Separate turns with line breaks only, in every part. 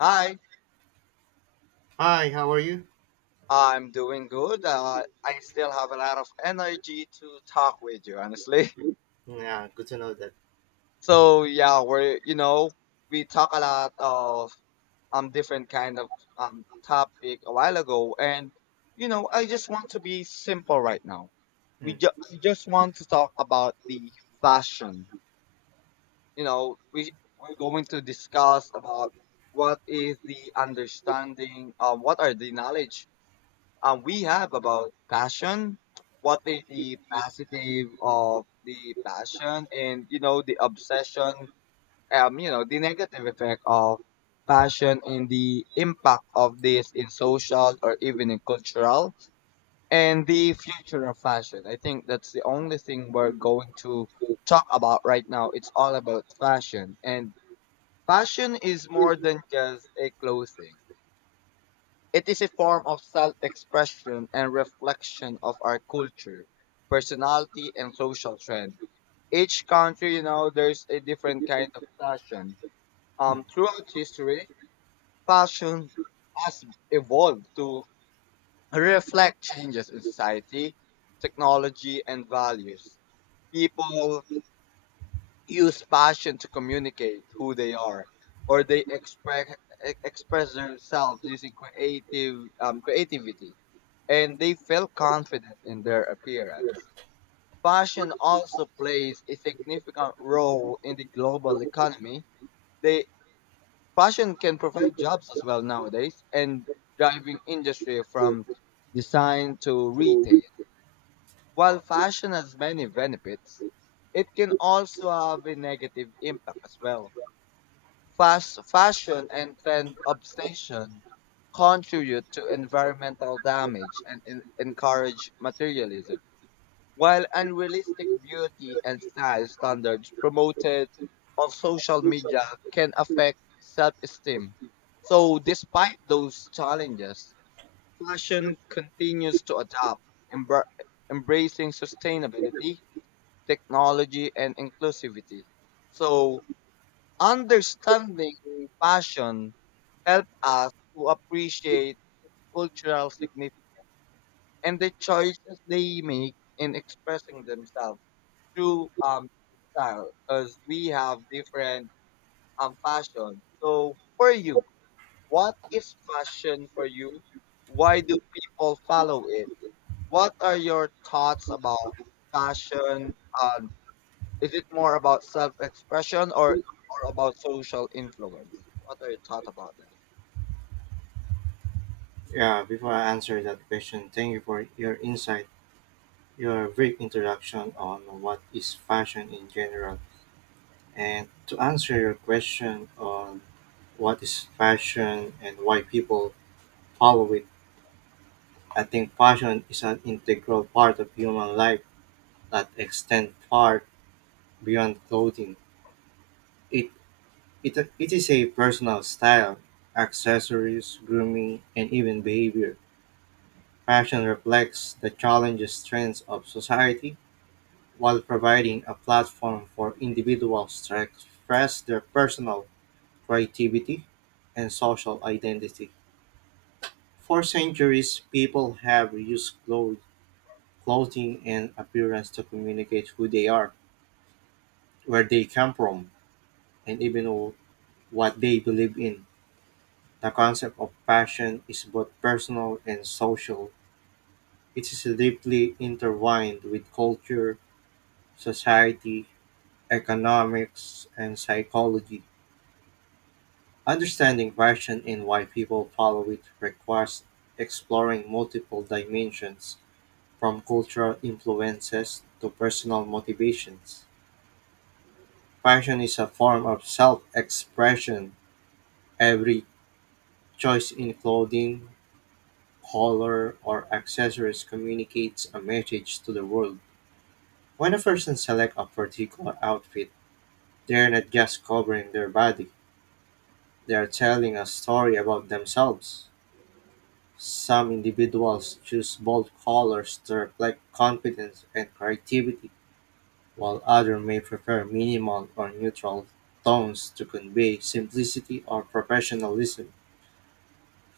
Hi,
Hi, how are you?
I'm doing good. I still have a lot of energy to talk with you, honestly.
Yeah, good to know that.
So yeah, we're you know we talk a lot of different kind of topic a while ago, and I just want to be simple right now. We
Mm,
just want to talk about the fashion. We're going to discuss about what is the understanding, what are the knowledge we have about passion. What is the positive of the passion and, the obsession, the negative effect of passion and the impact of this in social or even in cultural and the future of fashion. I think that's the only thing we're going to talk about right now. It's all about fashion, and fashion is more than just a clothing. It is a form of self expression and reflection of our culture, personality, and social trend. Each country, there's a different kind of fashion.
mm.
Throughout history, fashion has evolved to reflect changes in society, technology, and values. People use passion to communicate who they are, or they express themselves using creative creativity, and they feel confident in their appearance. Fashion also plays a significant role in the global economy. They Fashion can provide jobs as well nowadays, and driving industry from design to retail. While fashion has many benefits, it can also have a negative impact as well. Fast fashion and trend obsession contribute to environmental damage and encourage materialism, while unrealistic beauty and style standards promoted on social media can affect self-esteem. So, despite those challenges, fashion continues to adapt, embra- embracing sustainability, technology, and inclusivity. So, understanding fashion helped us to appreciate its cultural significance and the choices they make in expressing themselves through style, because we have different fashion. So, for you, what is fashion for you? Why do people follow it? What are your thoughts about fashion? Um, is it more about self-expression or about social influence? What are your thoughts about this?
Yeah, before I answer that question, thank you for your insight, your brief introduction on what is fashion in general. And to answer your question on what is fashion and why people follow it, I think fashion is an integral part of human life that extends far beyond clothing. It, it is a personal style, accessories, grooming, and even behavior. Fashion reflects the challenges trends of society while providing a platform for individuals to express their personal creativity and social identity. For centuries, people have used clothing and appearance to communicate who they are, where they come from, and even what they believe in. The concept of fashion is both personal and social. It is deeply intertwined with culture, society, economics, and psychology. Understanding fashion and why people follow it requires exploring multiple dimensions, from cultural influences to personal motivations. Fashion is a form of self expression. Every choice in clothing, color, or accessories communicates a message to the world. When a person selects a particular outfit, they're not just covering their body, they are telling a story about themselves. Some individuals choose bold colors to reflect confidence and creativity, while others may prefer minimal or neutral tones to convey simplicity or professionalism.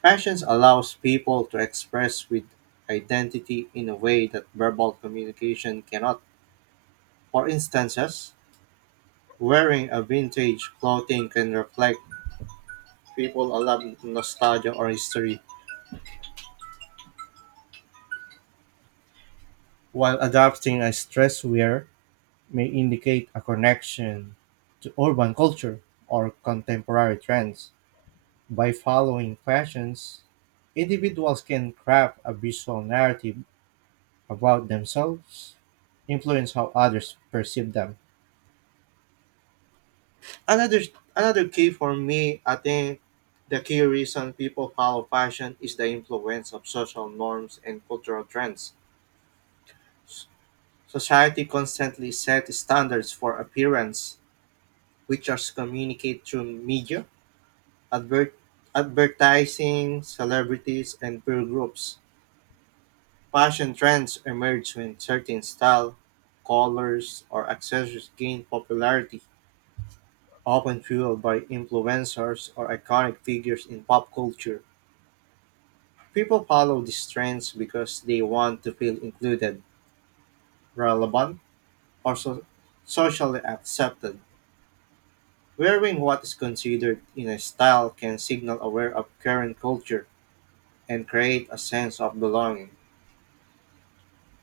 Fashion allows people to express with identity in a way that verbal communication cannot. For instances, wearing a vintage clothing can reflect people a lot of nostalgia or history, while adopting a stress wear may indicate a connection to urban culture or contemporary trends. By following fashions, individuals can craft a visual narrative about themselves, influence how others perceive them. Another another key for me, I think the key reason people follow fashion is the influence of social norms and cultural trends. S- Society constantly sets standards for appearance, which are communicated through media, advert- advertising, celebrities, and peer groups. Fashion trends emerge when certain style, colors, or accessories gain popularity, often fueled by influencers or iconic figures in pop culture. People follow these trends because they want to feel included, relevant, or socially accepted. Wearing what is considered in a style can signal aware of current culture and create a sense of belonging.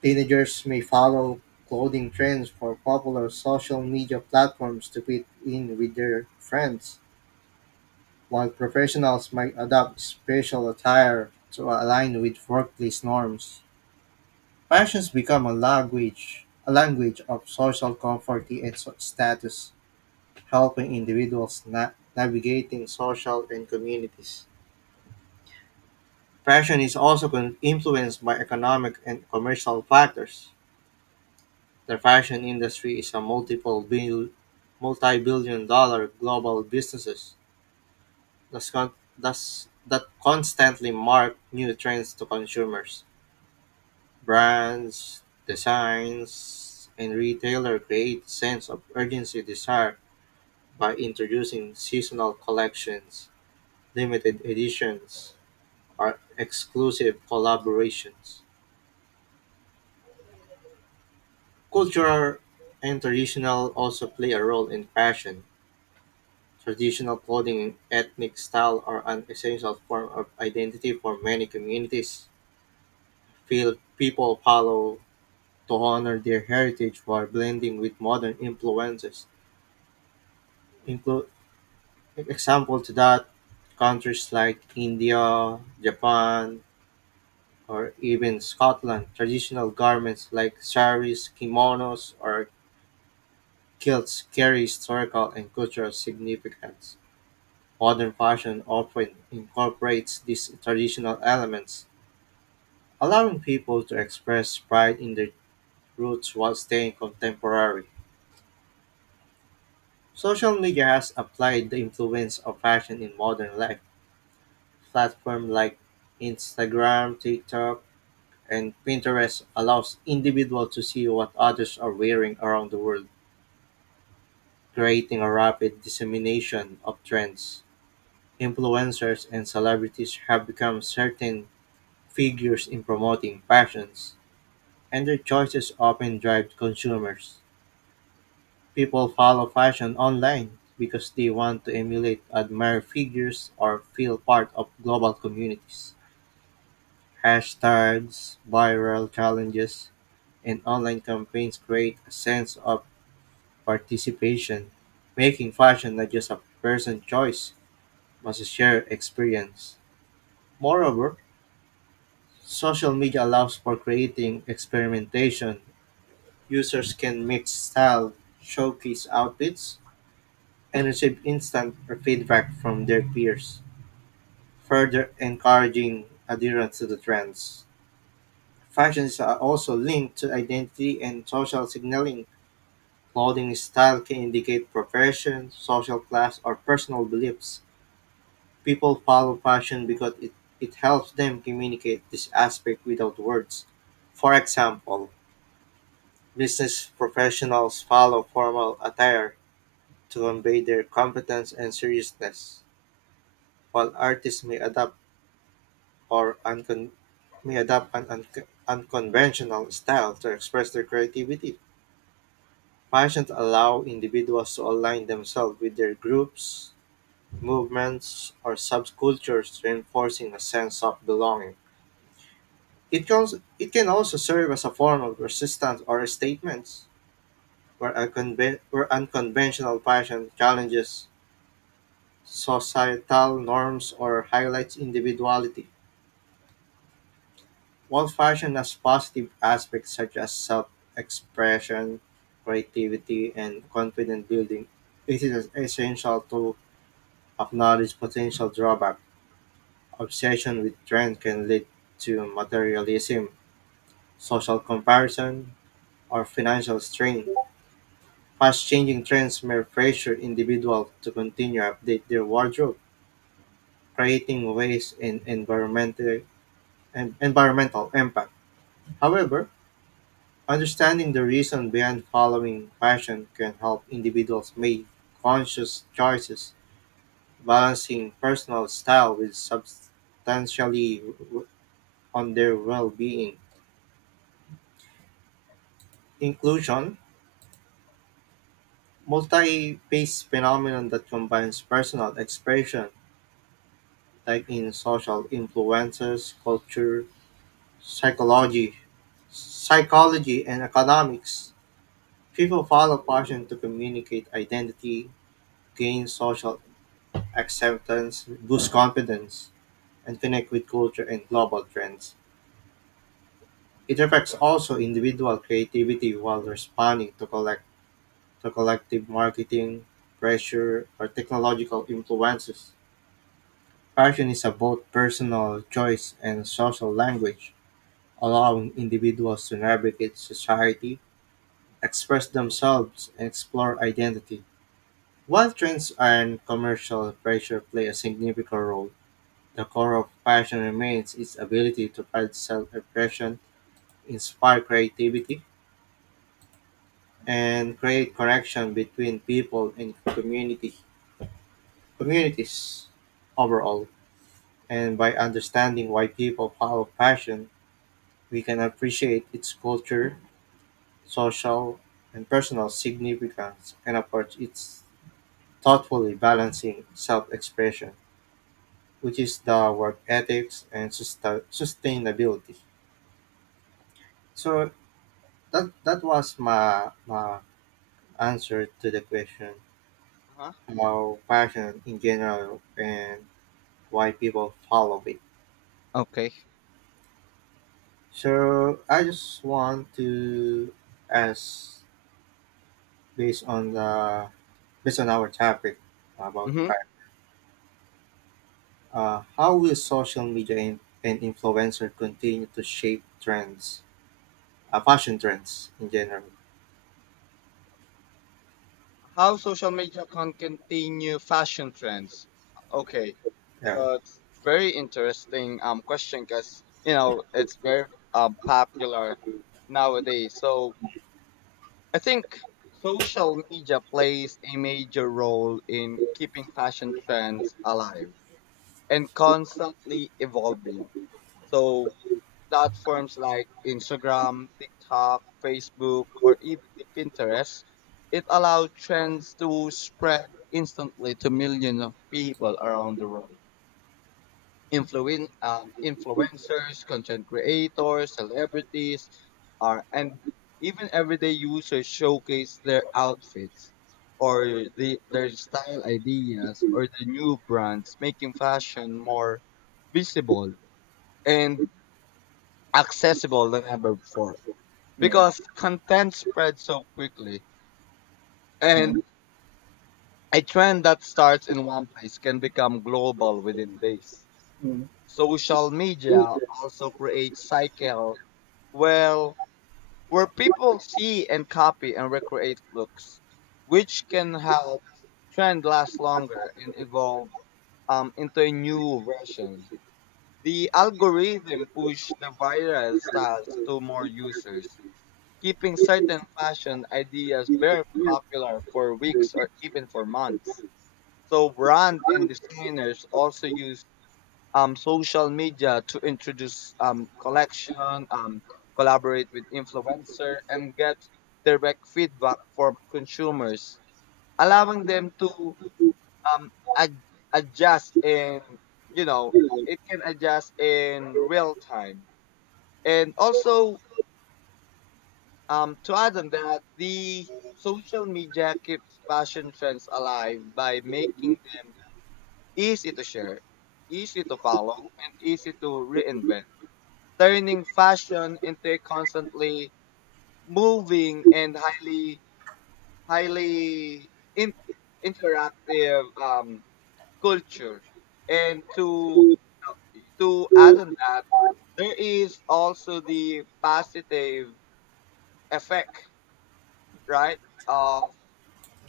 Teenagers may follow clothing trends for popular social media platforms to fit in with their friends, while professionals might adopt special attire to align with workplace norms. Fashions become a language of social comfort and status, helping individuals navigating social and communities. Fashion is also influenced by economic and commercial factors. The fashion industry is a multi-billion dollar global businesses that constantly mark new trends to consumers. Brands, designs, and retailer create sense of urgency desire by introducing seasonal collections, limited editions, or exclusive collaborations. Culture and traditional also play a role in fashion. Traditional clothing and ethnic style are an essential form of identity for many communities. Feel people follow to honor their heritage while blending with modern influences. Include example to that countries like India, Japan, or even Scotland. Traditional garments like saris, kimonos, or kilts carry historical and cultural significance. Modern fashion often incorporates these traditional elements allowing people to express pride in their roots while staying contemporary. Social media has applied the influence of fashion in modern life. Platforms like Instagram, TikTok, and Pinterest allows individuals to see what others are wearing around the world, creating a rapid dissemination of trends. Influencers and celebrities have become certain figures in promoting fashions, and their choices often drive consumers. People follow fashion online because they want to emulate, admire figures, or feel part of global communities. Hashtags, viral challenges, and online campaigns create a sense of participation, making fashion not just a personal choice, but a shared experience. Moreover, social media allows for creating experimentation. Users can mix style, showcase outfits, and receive instant feedback from their peers, further encouraging adherence to the trends. Fashions are also linked to identity and social signaling. Clothing style can indicate profession, social class, or personal beliefs. People follow fashion because it helps them communicate this aspect without words. For example, business professionals follow formal attire to convey their competence and seriousness, while artists may adapt or uncon- may adopt an unconventional style to express their creativity. Passions allow individuals to align themselves with their groups, movements, or subcultures, reinforcing a sense of belonging. It can also serve as a form of resistance or statements, where unconventional passion challenges societal norms or highlights individuality. While fashion has positive aspects such as self expression, creativity, and confidence building, it is essential to acknowledge potential drawback. Obsession with trend can lead to materialism, social comparison, or financial strain. Fast changing trends may pressure individuals to continue to update their wardrobe, creating waste and environmental impact. However, understanding the reason behind following passion can help individuals make conscious choices, balancing personal style with substantially w- on their well-being. Inclusion, multi-phase phenomenon that combines personal expression, like in social influences, culture, psychology, psychology, and economics. People follow passion to communicate identity, gain social acceptance boosts confidence and connect with culture and global trends. It affects also individual creativity while responding to collective marketing pressure or technological influences. Fashion is about personal choice and social language, allowing individuals to navigate society, express themselves, and explore identity. While trends and commercial pressure play a significant role, the core of fashion remains its ability to provide self expression, inspire creativity, and create connection between people and community communities overall. And by understanding why people follow fashion, we can appreciate its culture, social, and personal significance and approach its thoughtfully balancing self expression, which is the work ethics and sustainability. So that was my answer to the question
Uh-huh.
about passion in general and why people follow it.
Okay.
So I just want to ask based on the based on our topic about
Mm-hmm.
passion, how will social media and, influencer continue to shape trends, fashion trends in general?
How social media can continue fashion trends? Okay,
Yeah.
that's very interesting question, because it's very popular nowadays. So I think social media plays a major role in keeping fashion trends alive, and constantly evolving. So platforms like Instagram, TikTok, Facebook, or even the Pinterest, it allows trends to spread instantly to millions of people around the world. Influencers, content creators, celebrities, and even everyday users showcase their outfits or their style ideas or the new brands, making fashion more visible and accessible than ever before.
Mm,
Because content spreads so quickly,
mm,
and a trend that starts in one place can become global within days. Social media also creates cycle, well, where people see and copy and recreate looks, which can help trend last longer and evolve into a new version. The algorithm push the viral styles to more users, keeping certain fashion ideas very popular for weeks or even for months. So brand and designers also use social media to introduce collection, collaborate with influencer, and get direct feedback from consumers, allowing them to um, ad- adjust in, you know, it can adjust in real time. And also to add on that, the social media keeps fashion trends alive by making them easy to share, easy to follow, and easy to reinvent, turning fashion into a constantly moving and highly in, interactive culture. And to add on that, there is also the positive effect, right, of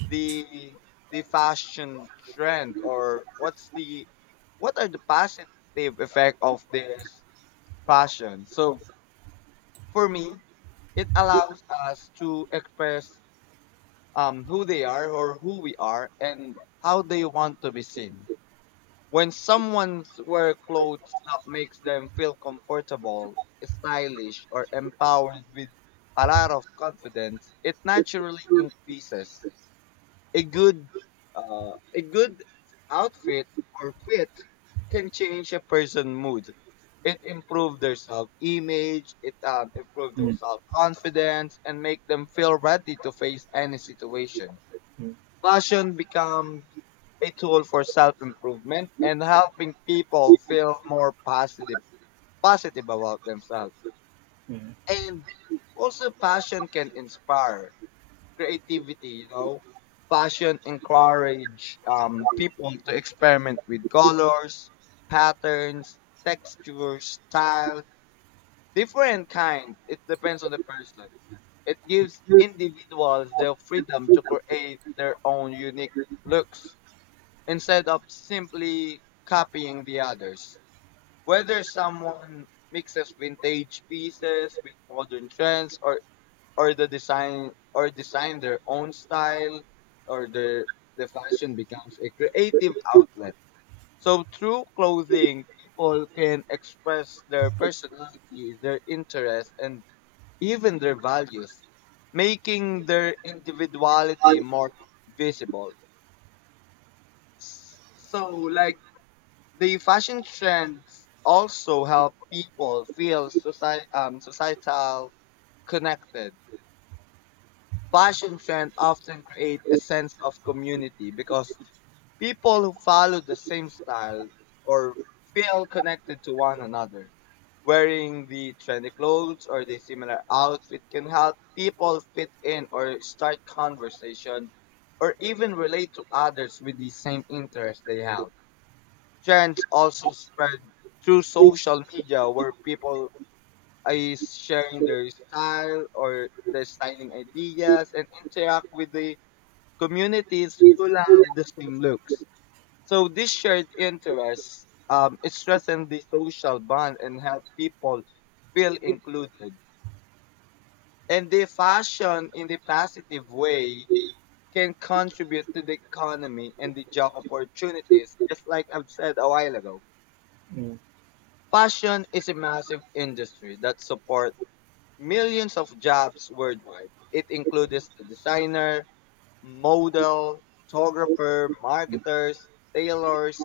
the the fashion trend, or what are the positive effect of this fashion? So for me, it allows us to express who they are, or who we are, and how they want to be seen. When someone's wear clothes that makes them feel comfortable, stylish, or empowered with a lot of confidence, it naturally increases. A good, uh, a good outfit or fit can change a person's mood. It improves their self image, it improves their
mm,
self confidence, and make them feel ready to face any situation.
mm.
Fashion becomes a tool for self improvement, and helping people feel more positive about themselves. And also, passion can inspire creativity, fashion encourage people to experiment with colors, patterns, textures, style, different kind. It depends on the person. It gives individuals the freedom to create their own unique looks instead of simply copying the others. Whether someone mixes vintage pieces with modern trends, or the design or design their own style, or the fashion becomes a creative outlet. So through clothing, people can express their personality, their interests, and even their values, making their individuality more visible. So like, the fashion trends also help people feel society societal connected. Fashion trends often create a sense of community, because people who follow the same style or feel connected to one another. Wearing the trendy clothes or the similar outfit can help people fit in, or start conversation, or even relate to others with the same interests they have. Trends also spread through social media, where people is sharing their style or their styling ideas, and interact with the communities who have the same looks. So this shared interest, it strengthens the social bond and help people feel included. And the fashion, in the positive way, can contribute to the economy and the job opportunities, just like I've said a while ago. Fashion is a massive industry that supports millions of jobs worldwide. It includes the designer, model, photographer, marketers, tailors,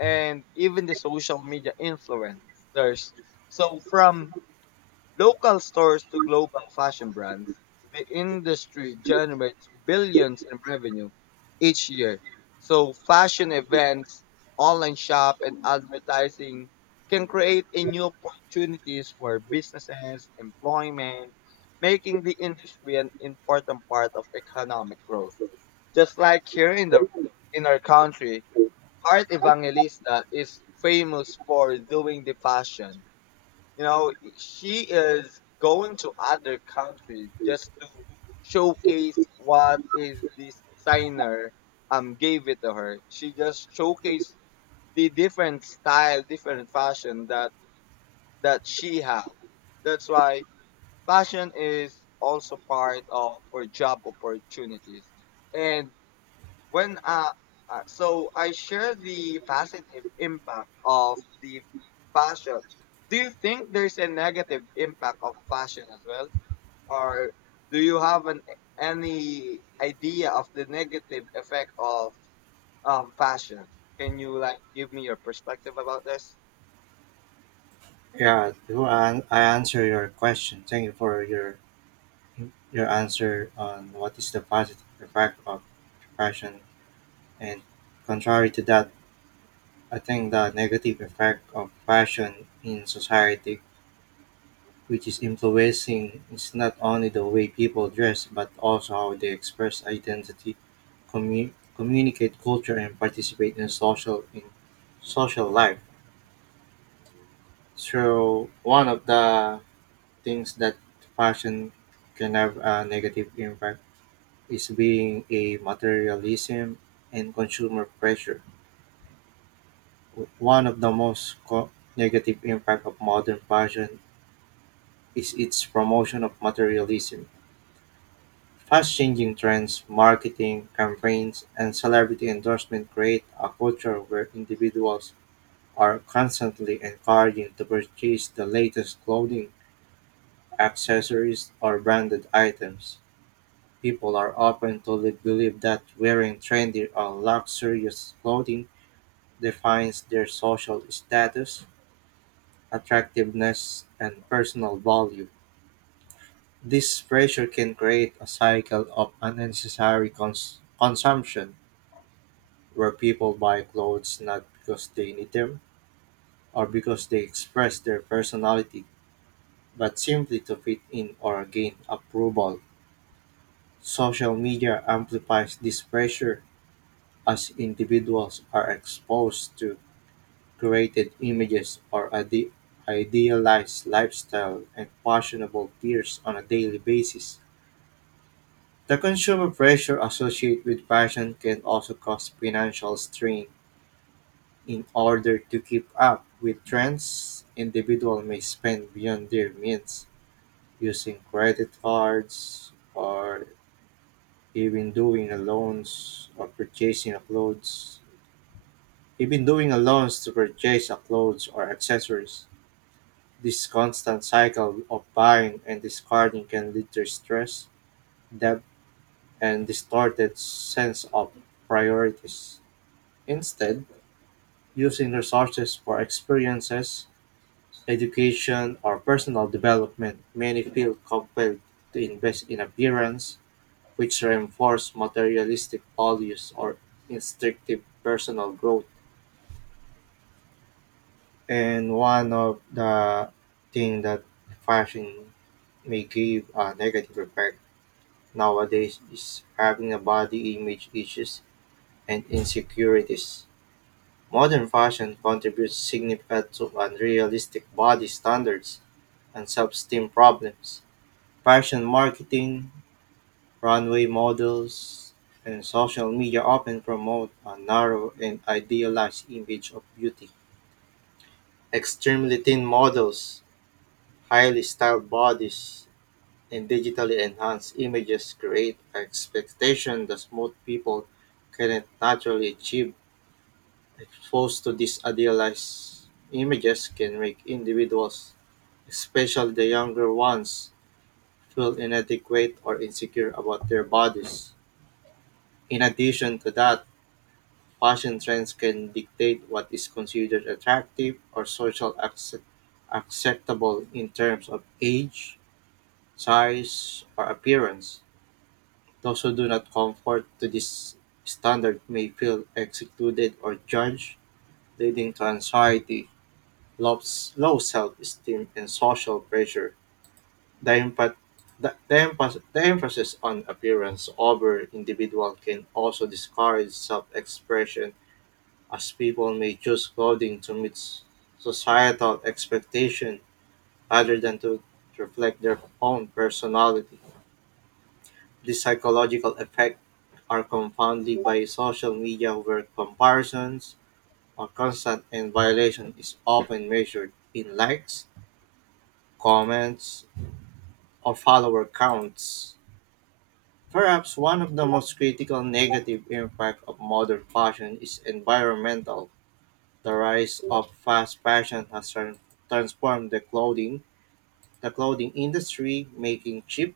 and even the social media influencers. So from local stores to global fashion brands, the industry generates billions in revenue each year. So fashion events, online shop, and advertising can create a new opportunities for businesses, employment, making the industry an important part of economic growth. Just like here in the in our country, Art Evangelista is famous for doing the fashion. You know, she is going to other countries just to showcase what is this designer gave it to her. She just showcased the different style, different fashion that she have. That's why fashion is also part of her job opportunities. And when so I share the positive impact of the fashion. Do you think there's a negative impact of fashion as well, or do you have an any idea of the negative effect of fashion? Can you like give me your perspective about this?
Yeah, I answer your question. Thank you for your. Your answer on what is the positive effect of fashion, and contrary to that, I think the negative effect of fashion in society, which is influencing, is not only the way people dress but also how they express identity, communicate culture, and participate in social life. So one of the things that fashion can have a negative impact is being a materialism and consumer pressure. One of the most negative impact of modern fashion is its promotion of materialism. Fast changing trends, marketing campaigns, and celebrity endorsement create a culture where individuals are constantly encouraged to purchase the latest clothing, accessories, or branded items. People are often told to believe that wearing trendy or luxurious clothing defines their social status, attractiveness, and personal value. This pressure can create a cycle of unnecessary consumption where people buy clothes not because they need them or because they express their personality, but simply to fit in or gain approval. Social media amplifies this pressure as individuals are exposed to created images or idealized lifestyle and fashionable peers on a daily basis. The consumer pressure associated with fashion can also cause financial strain. In order to keep up with trends, individuals may spend beyond their means, using credit cards or even doing a loans or purchasing a clothes. Even doing a loans to purchase a clothes or accessories. This constant cycle of buying and discarding can lead to stress, debt, and distorted sense of priorities. Instead, using resources for experiences, education, or personal development, many feel compelled to invest in appearance, which reinforce materialistic values or instinctive personal growth. And one of the thing that fashion may give a negative effect nowadays is having a body image issues and insecurities. Modern fashion contributes significantly to unrealistic body standards and self-esteem problems. Fashion marketing, runway models, and social media often promote a narrow and idealized image of beauty. Extremely thin models, highly styled bodies, and digitally enhanced images create expectation that most people cannot naturally achieve. Exposed to these idealized images can make individuals, especially the younger ones, feel inadequate or insecure about their bodies. In addition to that, fashion trends can dictate what is considered attractive or social acceptable in terms of age, size, or appearance. Those who do not conform to this standard may feel excluded or judged, leading to anxiety, low, low self esteem, and social pressure. The, empa- the emphasis on appearance over individual can also discourage self expression, as people may choose clothing to meet societal expectation rather than to reflect their own personality. The psychological effects are confounded by social media where comparisons are constant and violation is often measured in likes, comments, or follower counts. Perhaps one of the most critical negative impact of modern fashion is environmental. The rise of fast fashion has transformed the clothing industry, making cheap,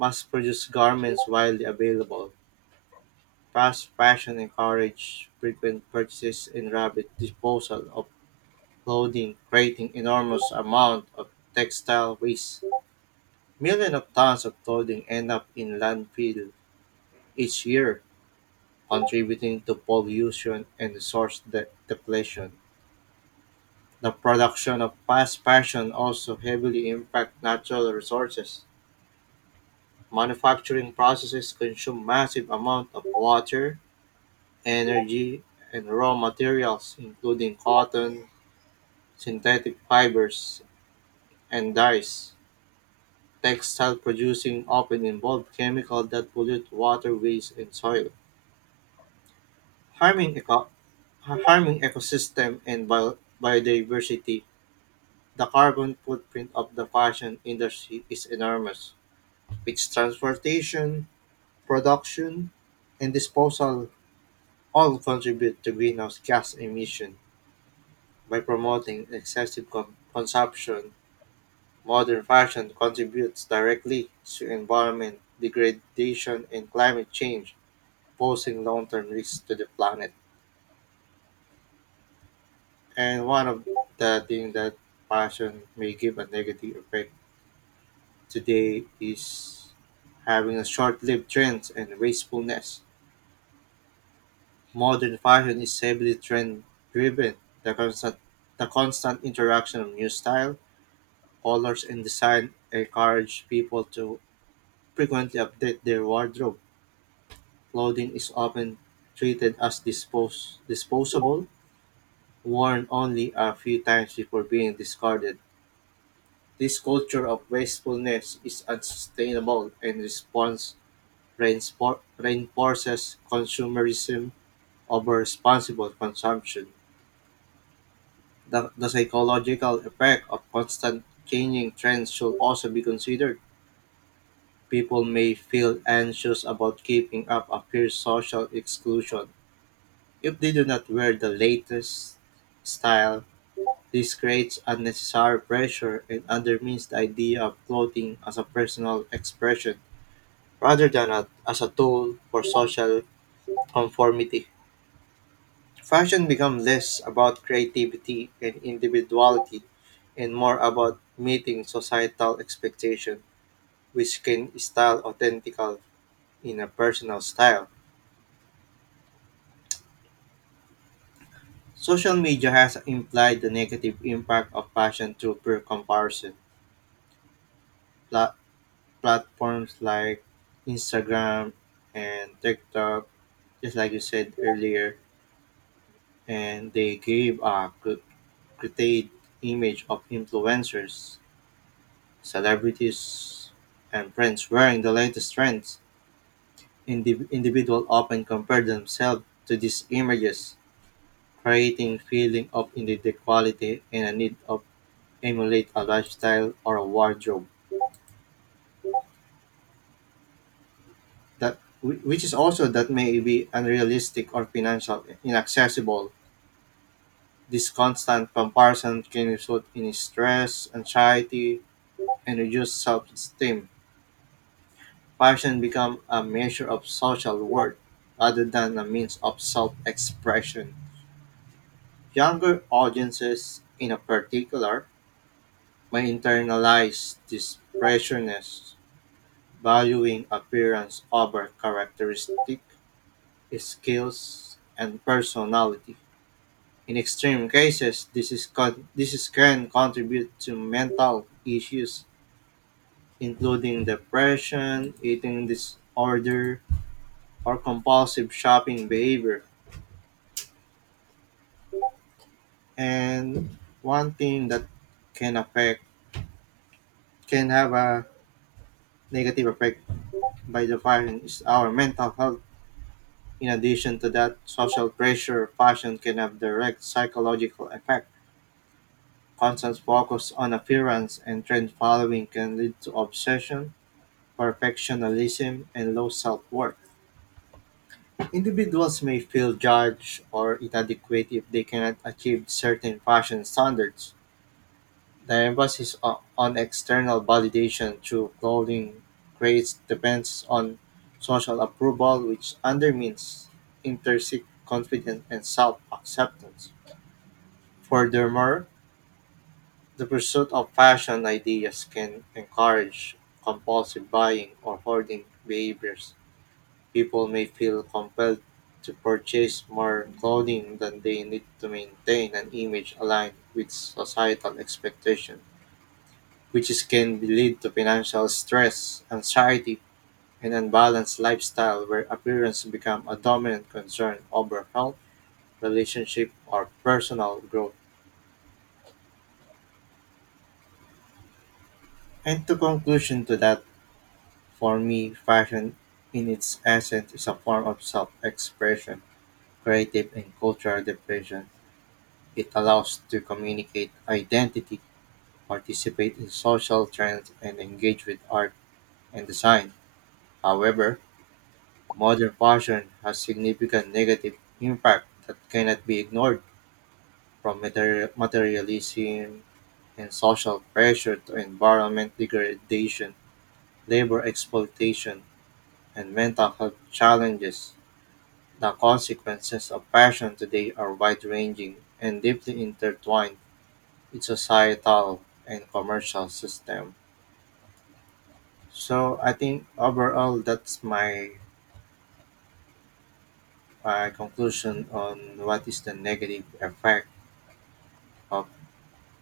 mass-produced garments widely available. Fast fashion encourages frequent purchases and rapid disposal of clothing, creating enormous amount of textile waste. Millions of tons of clothing end up in landfill each year, contributing to pollution and resource depletion. The production of fast fashion also heavily impacts natural resources. Manufacturing processes consume massive amounts of water, energy, and raw materials, including cotton, synthetic fibers, and dyes. Textile producing often involve chemicals that pollute waterways and soil, harming, eco- harming ecosystem and biodiversity. The carbon footprint of the fashion industry is enormous, which transportation, production, and disposal all contribute to greenhouse gas emission by promoting excessive consumption. Modern fashion contributes directly to environment degradation and climate change, posing long-term risks to the planet. And one of the things that fashion may give a negative effect today is having a short-lived trends and wastefulness. Modern fashion is heavily trend-driven. The constant, the constant interaction of new style, colors, and design encourage people to frequently update their wardrobe. Clothing is often treated as dispos disposable, worn only a few times before being discarded. This culture of wastefulness is unsustainable and response reinforces consumerism over responsible consumption. The psychological effect of constant changing trends should also be considered. People may feel anxious about keeping up appears social exclusion. If they do not wear the latest style, this creates unnecessary pressure and undermines the idea of clothing as a personal expression rather than as a tool for social conformity. Fashion becomes less about creativity and individuality and more about meeting societal expectation, which can style authentical in a personal style. Social media has implied the negative impact of fashion through peer comparison, pla- platforms like Instagram and TikTok, just like you said earlier, and they gave a created image of influencers, celebrities, and brands wearing the latest trends. Individuals often compare themselves to these images, creating feeling of inequality and a need of emulate a lifestyle or a wardrobe that which is also that may be unrealistic or financial inaccessible. This constant comparison can result in stress, anxiety, and reduced self-esteem. Passion becomes a measure of social worth rather than a means of self-expression. Younger audiences, in particular, may internalize this pressures, valuing appearance over characteristic, skills, and personality. In extreme cases, this is can contribute to mental issues including depression, eating disorder, or compulsive shopping behavior. And one thing that can affect can have a negative effect by defining is our mental health. In addition to that, social pressure, fashion can have direct psychological effect. Constant focus on appearance and trend following can lead to obsession, perfectionism, and low self-worth. Individuals may feel judged or inadequate if they cannot achieve certain fashion standards. The emphasis on external validation through clothing creates depends on social approval, which undermines intrinsic confidence and self acceptance. Furthermore, the pursuit of fashion ideas can encourage compulsive buying or hoarding behaviors. People may feel compelled to purchase more clothing than they need to maintain an image aligned with societal expectation, which is, can be lead to financial stress, anxiety, and unbalanced lifestyle where appearance become a dominant concern over health, relationship, or personal growth. And to conclusion to that, for me, fashion in its essence is a form of self-expression, creative and cultural expression. It allows to communicate identity, participate in social trends, and engage with art and design. However, modern fashion has significant negative impact that cannot be ignored from materialism and social pressure to environment degradation, labor exploitation, and mental health challenges. The consequences of fashion today are wide ranging and deeply intertwined its societal and commercial system. So I think overall that's my conclusion on what is the negative effect of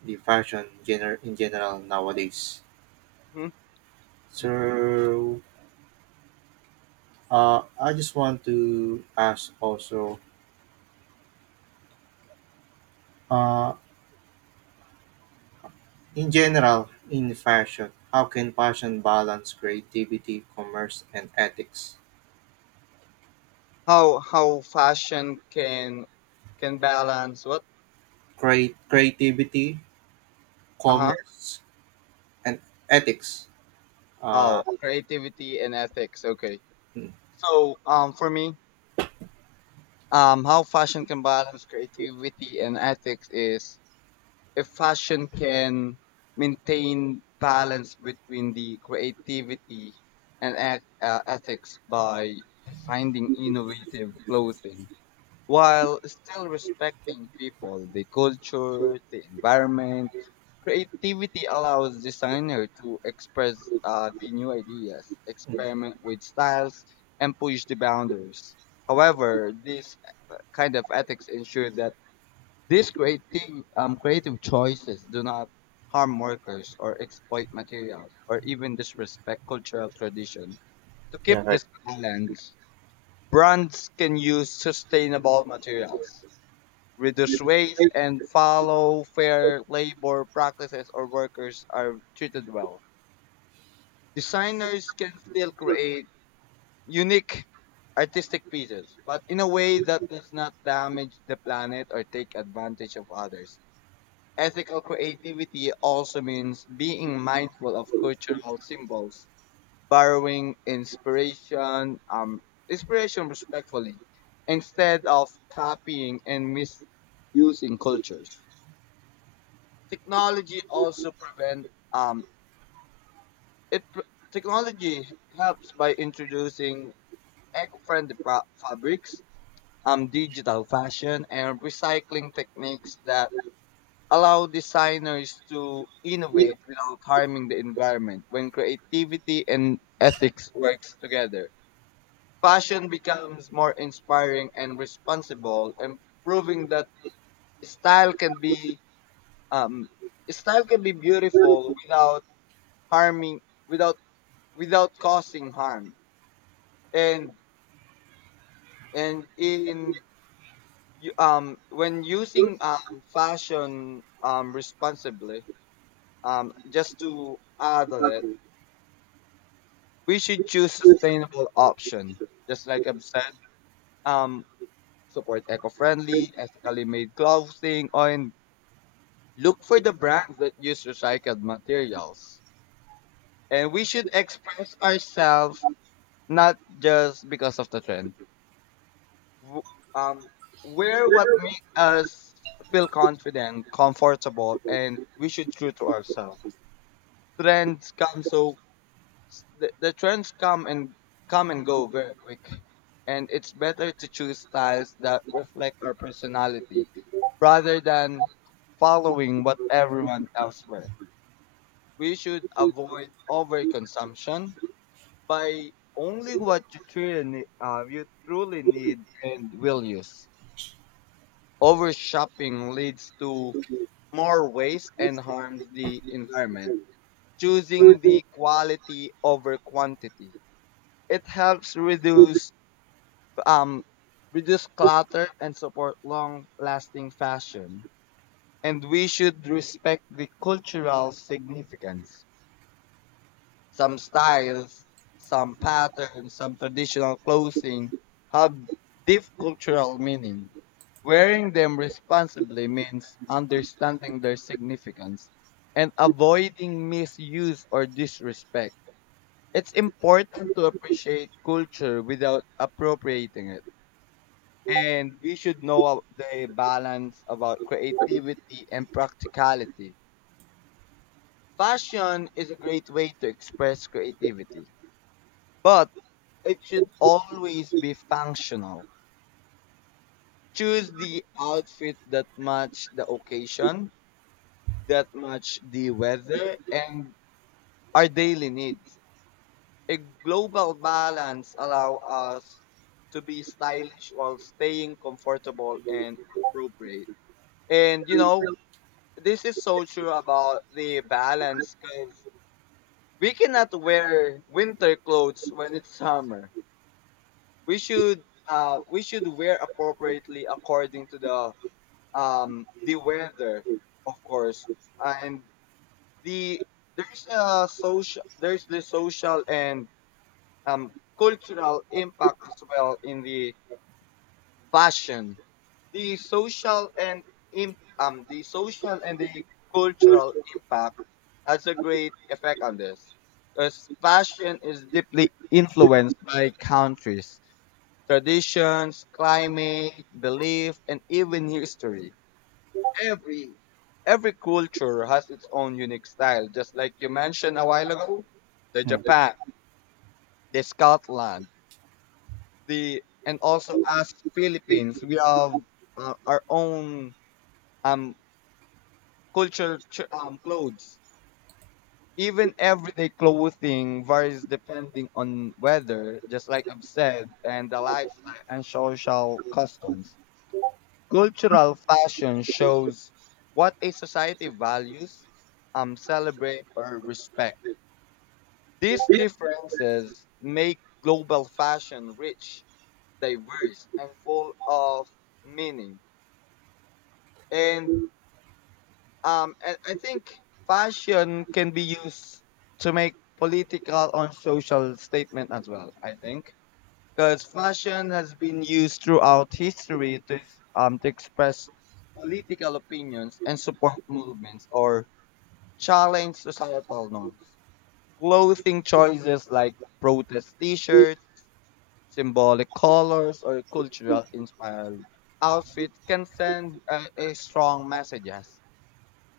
the fashion in general nowadays.
Hmm.
So I just want to ask also uh, in general in fashion, how can fashion balance creativity, commerce and ethics?
How fashion can balance what?
Create creativity,
Uh huh.
commerce and ethics.
Oh,
Uh,
creativity and ethics. Okay.
mm,
So for me, how fashion can balance creativity and ethics is, if fashion can maintain balance between the creativity and ethics by finding innovative clothing while still respecting people, the culture, the environment. Creativity allows designer to express the new ideas,
mm.
experiment with styles, and push the boundaries. However, this kind of ethics ensure that these creative choices do not harm workers, or exploit materials, or even disrespect cultural tradition. To keep
Yeah, right.
this balance, brands can use sustainable materials, reduce waste, and follow fair labor practices or workers are treated well. Designers can still create unique artistic pieces, but in a way that does not damage the planet or take advantage of others. Ethical creativity also means being mindful of cultural symbols, borrowing inspiration respectfully, instead of copying and misusing cultures. Technology also prevent um, it. Technology helps by introducing eco-friendly fabrics, digital fashion, and recycling techniques that allow designers to innovate without harming the environment. When creativity and ethics works together, fashion becomes more inspiring and responsible, and proving that style can be um, style can be beautiful without harming without without causing harm. And and in you, um when using fashion responsibly, just to add on it, we should choose sustainable option, just like I've said, um support eco-friendly, ethically made clothing, and look for the brands that use recycled materials. And we should express ourselves, not just because of the trend. W- um Wear what makes us feel confident, comfortable, and we should true to ourselves. Trends come so The trends come and go very quick, and it's better to choose styles that reflect our personality, rather than following what everyone else wears. We should avoid overconsumption by only what you truly need and will use. Over shopping leads to more waste and harms the environment. Choosing the quality over quantity, it helps um reduce clutter and support long-lasting fashion. And we should respect the cultural significance. Some styles, some patterns, some traditional clothing have deep cultural meaning. Wearing them responsibly means understanding their significance and avoiding misuse or disrespect. It's important to appreciate culture without appropriating it. And we should know the balance about creativity and practicality. Fashion is a great way to express creativity, but it should always be functional. Choose the outfit that match the occasion, that match the weather, and our daily needs. A global balance allow us to be stylish while staying comfortable and appropriate. And you know, this is so true about the balance because we cannot wear winter clothes when it's summer. We should we should wear appropriately according to the weather, of course. And the there's a social there's the social and um cultural impact as well in the fashion. The social and the social and the cultural impact has a great effect on this, because fashion is deeply influenced by countries, traditions, climate, belief, and even history. Every every culture has its own unique style, just like you mentioned a while ago, the
Mm,
Japan, the Scotland, the and also us Philippines, we have our own um culture clothes. Even everyday clothing varies depending on weather, just like I've said, and the lifestyle and social customs. Cultural fashion shows what a society values, celebrate, or respect. These differences make global fashion rich, diverse, and full of meaning. And and I think fashion can be used to make political and social statement as well. I think because fashion has been used throughout history to express political opinions and support movements, or challenge societal norms. Clothing choices like protest T-shirts, symbolic colors, or cultural inspired outfits can send a strong messages,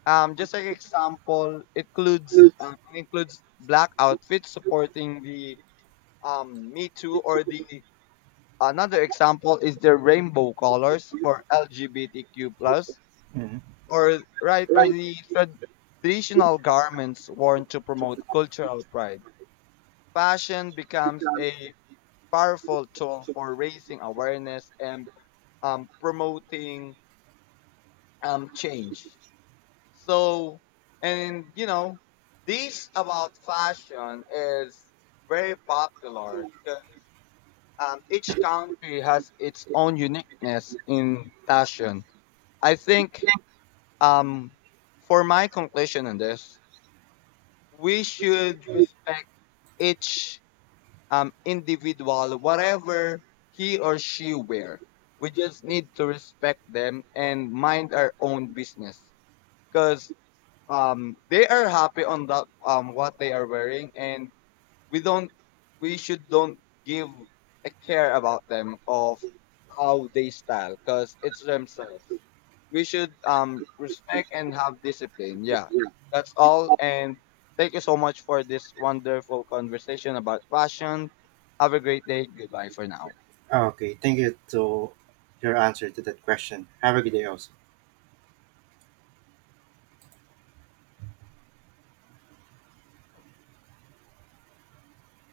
just like example, it includes black outfits supporting the Me Too, or the another example is the rainbow colors for LGBTQ plus,
mm.
or the traditional garments worn to promote cultural pride. Fashion becomes a powerful tool for raising awareness and promoting change. So, and these about fashion is very popular because each country has its own uniqueness in fashion. I think, um, for my conclusion on this, we should respect each individual, whatever he or she wear. We just need to respect them and mind our own business, cause they are happy on that what they are wearing, and we don't we should don't give a care about them of how they style, because it's themselves. We should respect and have discipline. Yeah, that's all, and thank you so much for this wonderful conversation about fashion. Have a great day, goodbye for now.
Okay, thank you to your answer to that question. Have a good day also.